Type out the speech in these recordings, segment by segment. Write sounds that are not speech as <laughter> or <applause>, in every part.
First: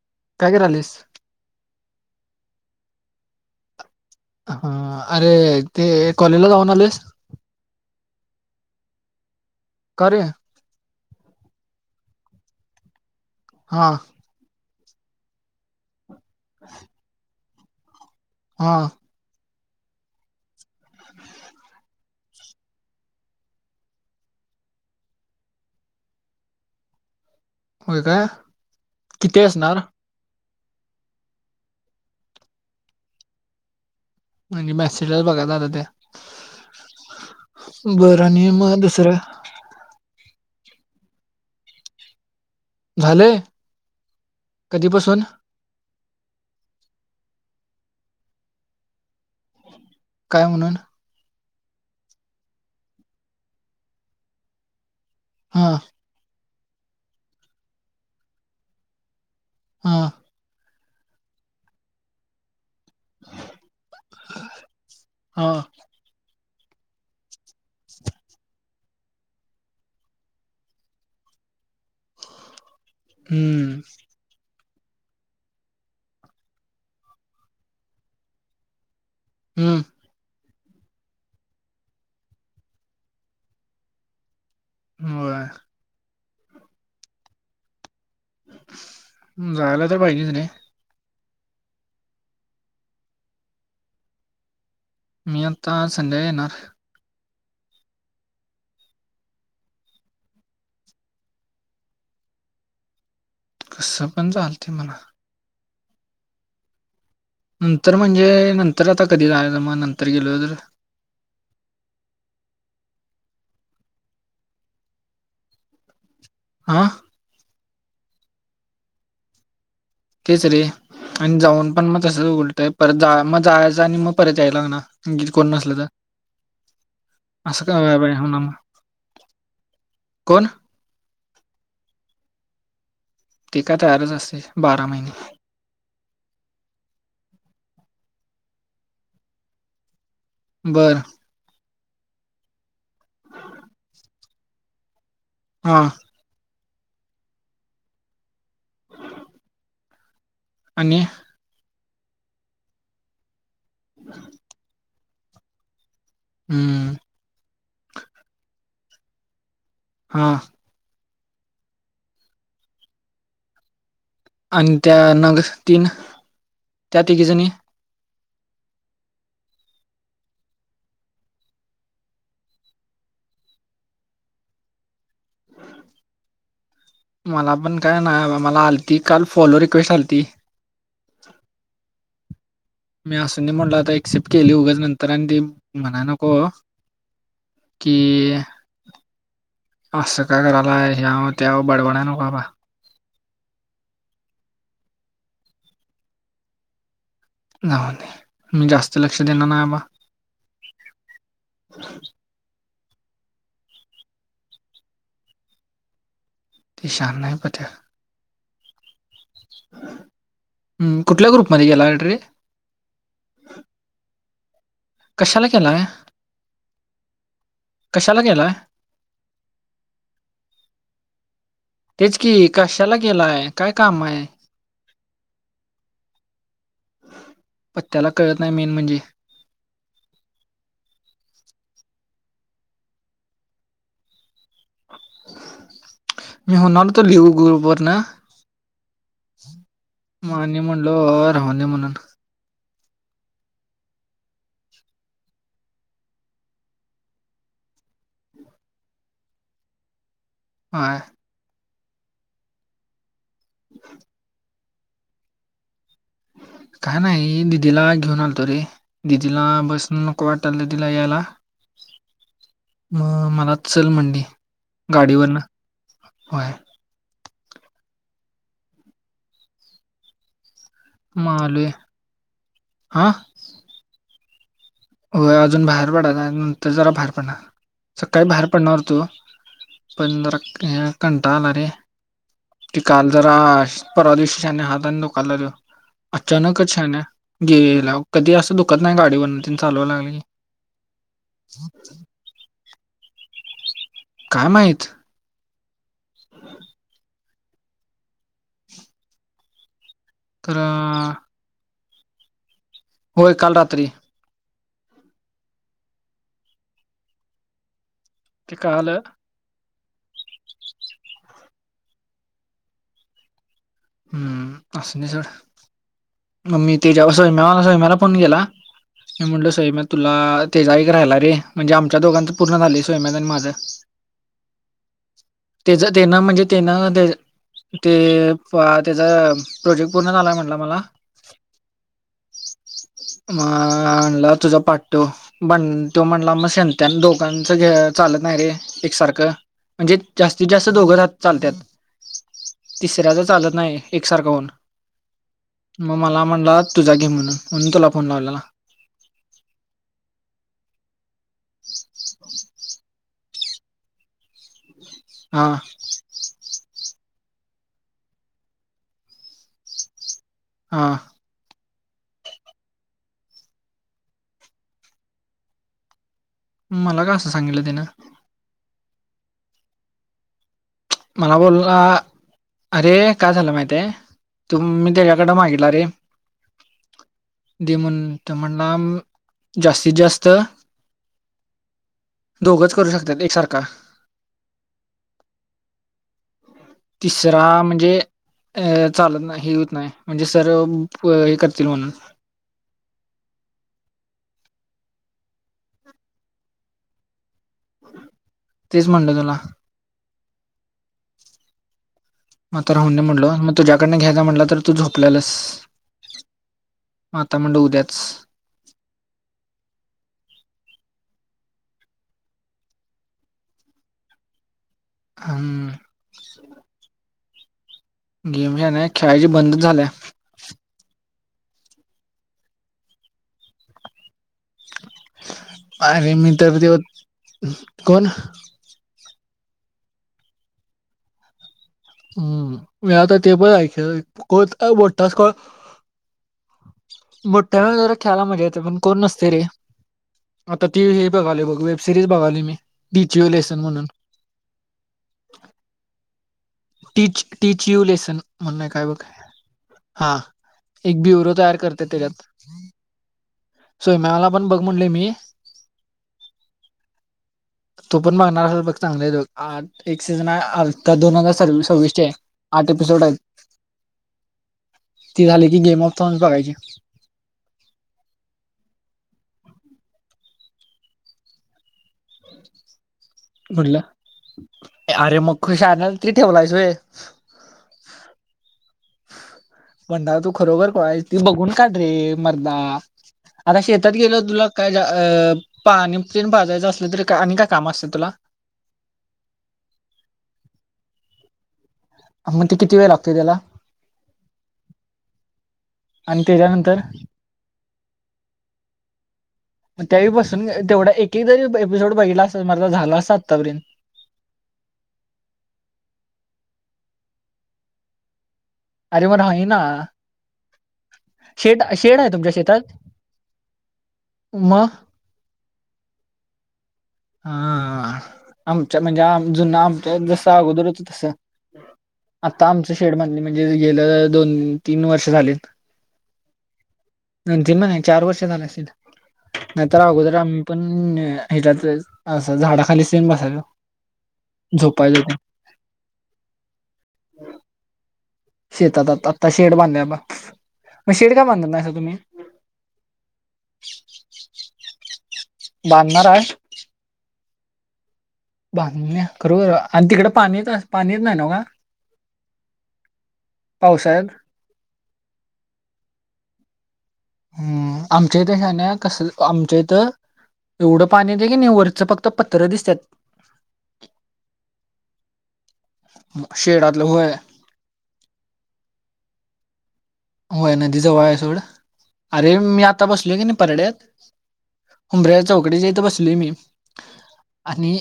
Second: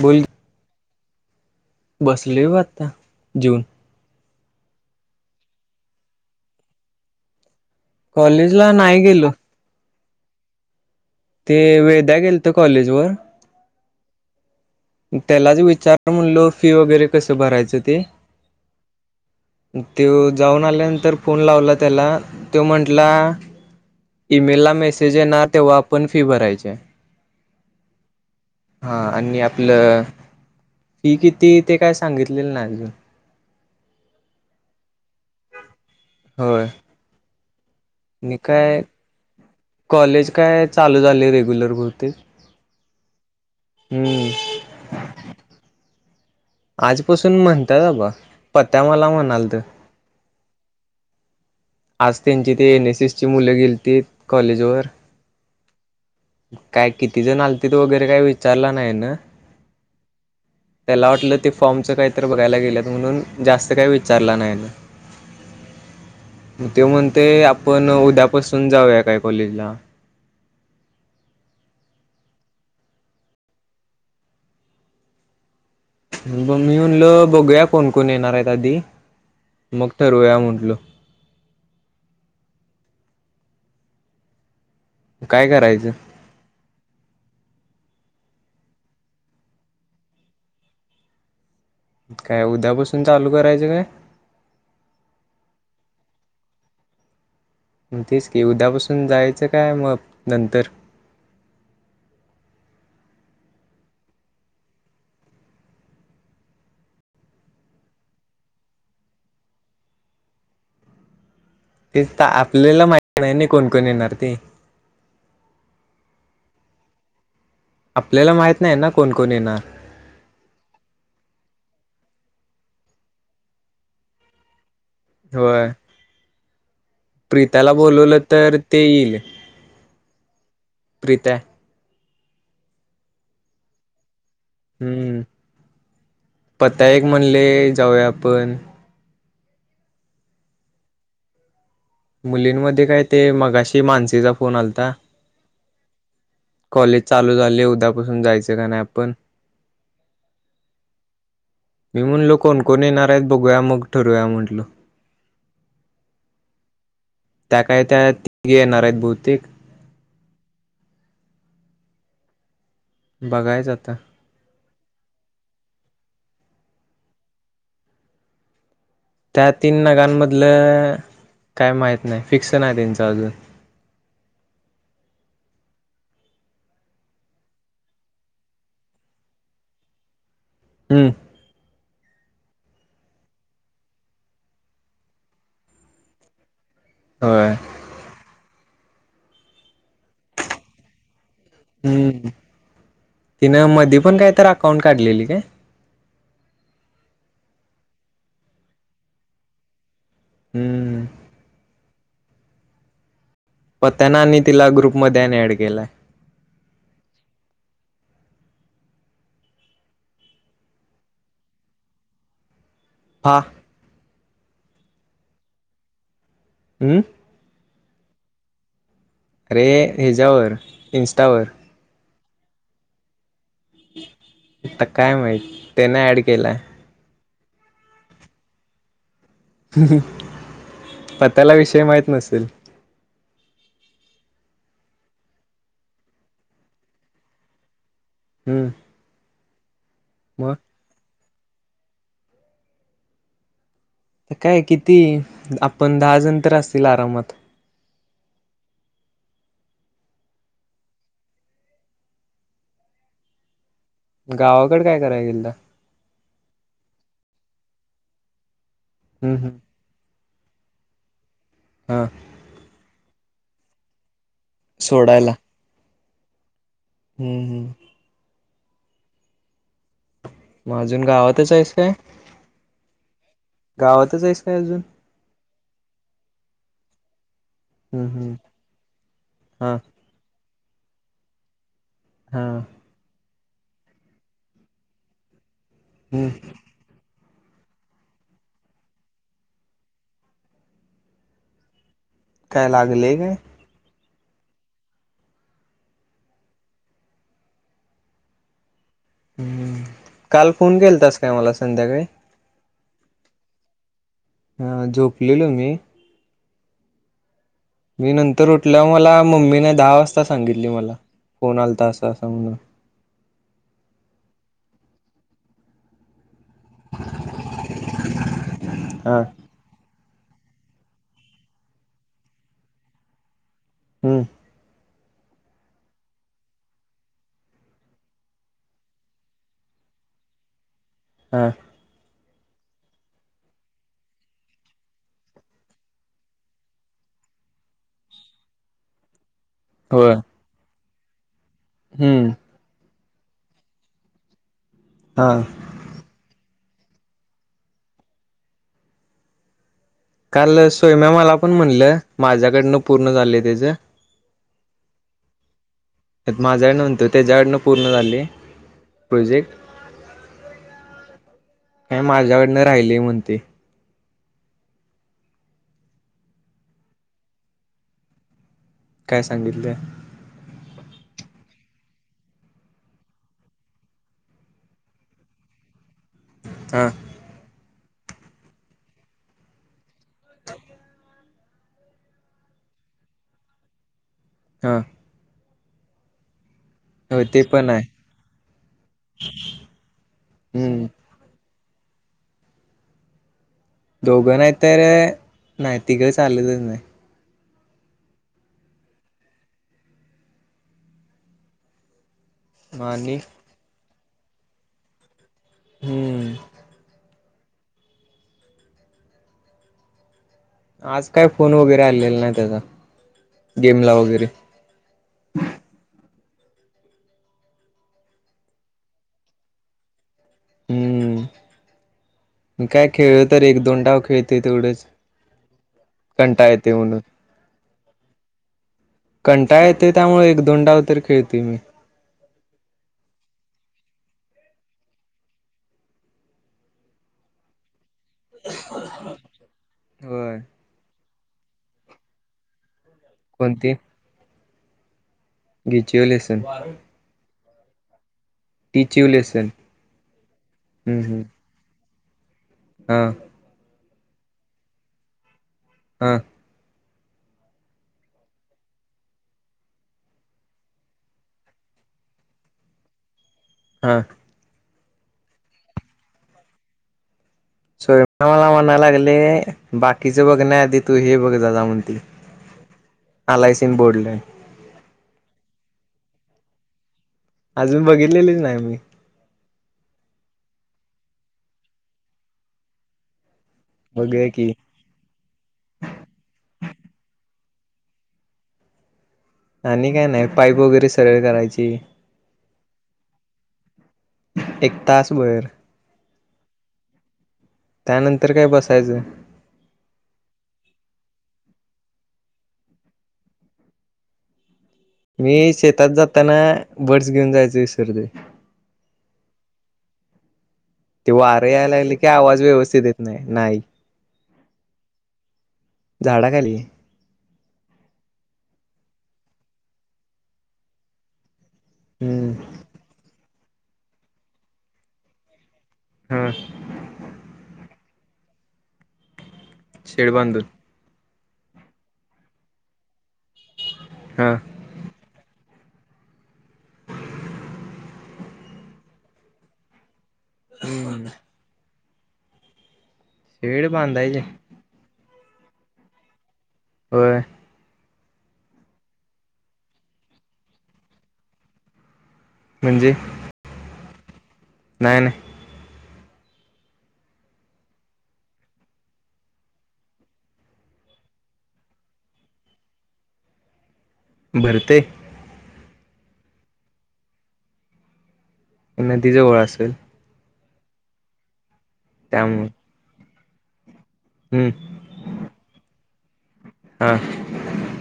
बोल. काय करालीस. बसलेय वा आता जीवन. हा अरे ते कॉलेजला जाऊन आलेस? कॉलेज ला नाही गेलो. करूया. ते वेध्या गेलत कॉलेज वर. हा. त्यालाच विचार म्हणलो फी वगैरे कसं भरायचं ते. हा. तो जाऊन आल्यानंतर फोन लावला त्याला तो म्हंटला ईमेल ला मेसेज येणार ना तेव्हा आपण फी भरायची हाय. होय काय हा किती आणि आप असणार? ता फी किती ते काय सांगितलेलं नाय अजून. म्हणजे मेसेला बघा झालं त्या. होय. बरं आणि मग दुसरा कॉलेज काय चालू झाले रेग्युलर बहुतेक. झालंय हम्म कधीपासून? आजपसून म्हणतात बाबा पत्या मला म्हणालत. काय म्हणू? आज त्यांची ते एन एस ची मुलं गेलीती कॉलेजवर. हा. काय किती जण आलतील ते वगैरे काय विचारलं नाही ना. हा. त्याला वाटलं ते फॉर्मचं काहीत बघायला गेलेत म्हणून जास्त काही विचारलं नाही ना. हां. म ते म्हणते आपण उद्यापासून जाऊया काय कॉलेजला. हम्म. ब मी म्हणल बघूया कोण, कोण येणार आहेत आधी हम्म मग ठरवया म्हटलो. होय काय करायचं <unintelligible> काय उद्यापासून चालू करायचं काय मी आता संडे्या येणार ग तेच की उद्यापासून जायचं काय मग नंतर कसं पण चालते मला नंतर म्हणजे नंतर आता कधी झायला मग नंतर गेलो तर ते तर आपल्याला माह नाही नाही कोणकण येणार ते हा आपल्याला माहत नाही ना कोणकोण ये ना तेच रे आणि जाऊन पण मग तसं उलतंय परत जा मग जायचं आणि मग परत यायला लागणार गी कोण होय नसलं तर असं प्रीताला काय बाय बाय बोलवलं हो ना मग तर ते येईल कोण प्रीत ती का तयारच असते बारा महिने पता एक म्हणले जाऊया आपण बरं मुलींमध्ये काय ते मगाशी मानसेचा फोन आलता हा कॉलेज चालू झाली उद्यापासून जायचं का नाही आपण आणि मी म्हणलो कोणकोण येणार आहेत बघूया मग ठरूया म्हंटल हम्म त्या काय त्या तिघे येणार आहेत बहुतेक हा. बघायचं आता. आणि त्या नग तीन त्या तिघिजणी. त्या तीन नगांमधलं काय माहीत नाही फिक्स नाही त्यांचं अजून. हम. मला पण काय ना मला आलती काल फॉलो रिक्वेस्ट आलती. हम्म. मी असून म्हटलो आता एक्सेप्ट केली उगच नंतर आणि ते म्हणाय नको. व्हय. कि अस काय करालाय ह्यांव. हम्म तिनं मधी पण काय तर अकाउंट काढलेली काय? मी जास्त लक्ष देणार नाहीबा. हम्म पत्यांना आणि तिला ग्रुप मदे आणि ऍड केलाय. ते शान नाही पत्या. हम्म कुठल्या ग्रुपमध्ये केला ॲड रे? हा कशाला केला आहे हमंम कशाला गेलाय अरे हच्यावर इं्स्टावर तेच की कशाला गेलाय काय काम आहे? आता काय माहित त्याने ऍड केलाय. पण त्याला कळत नाही मेन म्हणजे पत्याला विषय माहत नसेल? मी म्हणालतो लिऊ ग्रुप वरण. हम्म मग मानी म्हणलो राहू दे म्हणून. काय किती आपण दहा जण तर असतील आरामात. हा. हा. गावाकड काय कराय गेलता? काय नाही दिदीला घेऊन आलतो रे, हम्म दिदीला हम्म बसन नको वाटायल तिला यायला. हा. मग मला चल म्हटली सोडायला गाडीवरन बाहेर. हम्म हम्. मग अजून मग गावातच आलोय. आहेस काय हां? गावातच आहेस काय अजून? हो अजून बाहेर पडा आणि नंतर जरा बाहेर पडणार. हम्म सकाळी हम्म बाहेर पडणार होतो, हा पन जरा कंटाळा आला रे. हा. ती काल जरा परवा दिवशी शहाण्या हात तो दुखायला लागलं हम्म अचानक. शान्या गेलाव कधी असं दुखत नाही गाडीवर. चालवायला लागली. काय लागले काय? काय माहीत हम. हम् काल फोन खरं केलतास काय मला संध्याकाळी? होय काल रात्री. हा झोपलेलो मी. मी नंतर ते उठल्यावर कळालं मला मम्मीने दहा वाजता सांगितली मला फोन आलता असं असं म्हणून. हम्म असुदे सोड. <unintelligible> सोम हा तुला तेजाईक राहिला रे म्हणजे आमच्या दोघांच पूर्ण झाली सोय आणि माझं हम्म. तेच तेन म्हणजे तेन ते ते त्याचा प्रोजेक्ट पूर्ण झालाय म्हटला मला. ह. म आणला तुझा पाठ्टो. बण तो म्हणला मग संत्यान दोघांच घ चालत नाही रे एकसारखं म्हणजे होय जास्तीत जास्त दोघं ह चालत्यात हम्म. तिसऱ्याच चालत नाही एकसारखा होन हा. मग मला म्हणला तुझा घे म्हणून म्हणून तुला फोन लावलेला काल सोम्या मला पण म्हणलं माझ्याकडनं पूर्ण झाले त्याचे ह हा. त्यात माझ्याकड न्हवते त्याच्याडन पूर्ण झालेले प्रोजेक्ट. हां. काय माझ्याकडनं राहिली म्हणतय. मला का असं सांगितलं तेन? काय सांगितलंय? मला बोल ना अरे काय झालं माहितीये तुम मी त्याच्याकडे मागितला रे हा. दे म्हणून ते म्हनला जास्तीत जास्त दोघच करू शकतात एकसारखा हा हो ते तिसरा पण आहे म्हणजे अ चालत नाही हे होत नाही म्हणजे सर हम्म हे करतन म्हणून दोघं नाही तरर नाही तिक चाललेलंच नाही तेच म्हणलं तुला मात राहूने आणि म्हटल मग तु्याकडडे घ्यायचा म्हटलं तर तू झोपल्यालास हम्म माता म्हंड उद्याच आज काय फोन वगैरे आलेला नाही त्याचा गेमला वगैरे अहम गेम नाही खेळायची बंदच झालंय हम्म काय खेळलं तर एक दोन टाव खेळतेय तेवढंच अरे कंटाळा मित्रपती येते म्हणून कोण कंटा येते त्यामुळे एक दोन डाव तर खेळते मी हम्म मी आता ते पण ऐक कोत बटताास मोठ्या वेळ जरा खेळायला मजा येते पण कोण नसते रे होय तर ती हे बघाले बघ वेब सिरीज बघाली मी बीचू लेसन कोणती म्हणून घिचीओलेसन टीच टच यू लेसन म्हण नाही काय बघ टिचिओ लेसन हा हम्म एक ब्युरो हम्म तयार करते त्याच्यात हा सोम्याला पण बघ म्हणले मी हम <inaudible> तो पण बघणार असल बघ चांगला आहे तो आ एक सीजन आ दोन सर स विषय आठ एपिसोड हा त झाली की गेम ऑफ थोनस बघायचे. स्वयं मला म्हणायला लागले बाकीचे बघ नाही आधी तू हे बघ जा जा म्हणतील. म्हटलं अरे मग खुश आहे ना ती ठेवलायचय अजून बघितलेलीच नाही मी. म्हणंदा तू खरोबर कळाची ती बघून काढ रे मरदा आता शेतात गेल बघूया तुला की काय पाणी पन भाजायचं असलं तरी आणि काय काम असतं तुला. आणि काय नाही पाईप वगैरे सगळे करायची. मग ते किती वेळ लागत त्याला. एक तास वर आणि त्याच्यानंतर त्यानंतर काय बसायचं. ग त्याहीपासून तेवढा एकही जरी एपिसोड प हिला असे म झाला अस आत्तापर्यंत. मी शेतात जाताना बर्डस घेऊन जायच विसरते. आरे मर हना ते वारं यायला लागले की आहे तुमच्या आवाज व्यवस्थित येत नाही नाही म झाडं खाली हा आमच्या म्हणजे आम जुना आमच्या जसं अगोदर होत तसं. हम्म आता आमचं शेड बधणी म्हणजे गेलं दोन तीन वर्ष झालेत. हा दोन तीन नाही चार वर्ष झालं असेल नाहीतर शेड अगोदर आम्ही बांधून पण हम् हच्यात असं झाडा खाली सेम बसायला हा झोपायच ते. शेतातता आता शेड बांधला बा मग हम्म शेड काय बांधत नाहीर तुम्ही. शेड बांधायची आहे बांधणार आहे हो. <unintelligible> खरोखर आणि तिकडे पाणीच पाणीच नाही न व्ह म्हणजे पावसाळ्यात नाही नाही हम्म आमच्या इथ हायना कस आमच्या इथ एवढं पाणी येते की नाही वरचं फक्त पत्र दिसतात. भरते शेडातल होय नदीजवळ असेल होय नदी जवळ आहे सोड, अरे त्यामुळे मी आता बसलो आहे की नाही परड्यात हम्म. उंबऱ्या चौकडेच्या इथं बसलोय मी हा. आणि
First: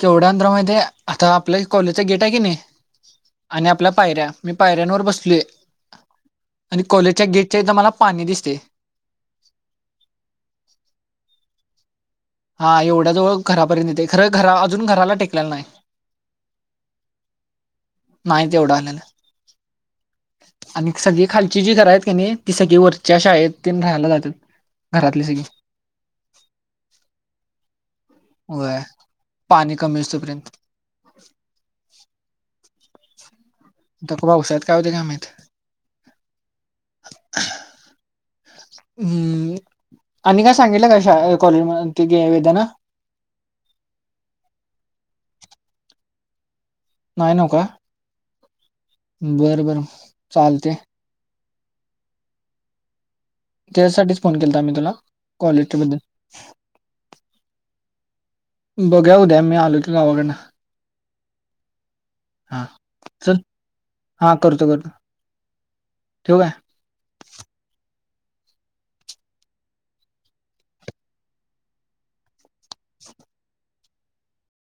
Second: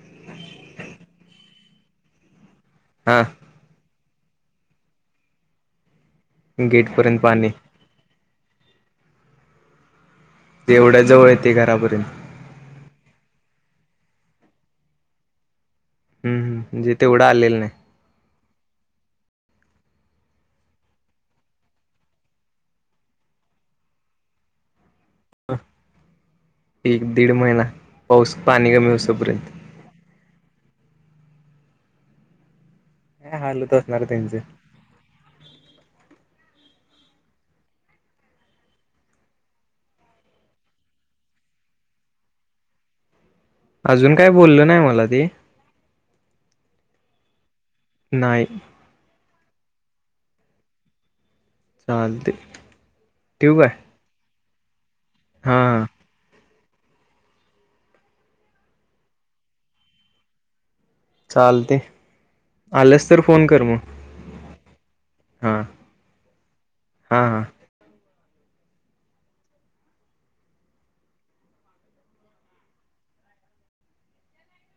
केवढ्यांत <unintelligible> माहितीय आता आपल्या कॉलेजचा गेट आहे की नाही हा आणि आपल्या पायऱ्या मी पायऱ्यांवर बसलोय. आणि गेट पर्यंत कोलेजच्या पाणी गेटच्या इथे मला पाणी दिसते. ते एवढ्या जवळ येते घरापर्यंत हा एवढ्याजवळ घरापर्यंत येते खरं घरा अजून घराला टेकलेला नाही. हम्म म्हणजे तेवढं आलेलं नाही. नाही तेवढं आलेलं आणि सगळी खालची जी घरं आहेत का नाही ती सगळी वरची शाळेत राहायला जातात घरातली सग एक दीड महिना पाऊस पाणी होय कमी असोपर्यंत पाणी कमी असोपर्यंत लय हालत असणार आता त्यांचे पावसात काय होते काय माहित हम्म आणि काय सांगितलं काय शाळा कॉलेज <unintelligible> अजून काय बोलल नाय मला ते नाय न्हवका नाही. बरं बरं चालतय चालते ठिऊ काय? त्यासाठी च फोन केलता मी तुला कॉलेजच्या हा बद्दल बघा उद्या मी आलो तर गावांकडंन चालतंय हा आलंस तर चल फोन कर मग. हा करतो करतो हा. ठेवू काय हा हा.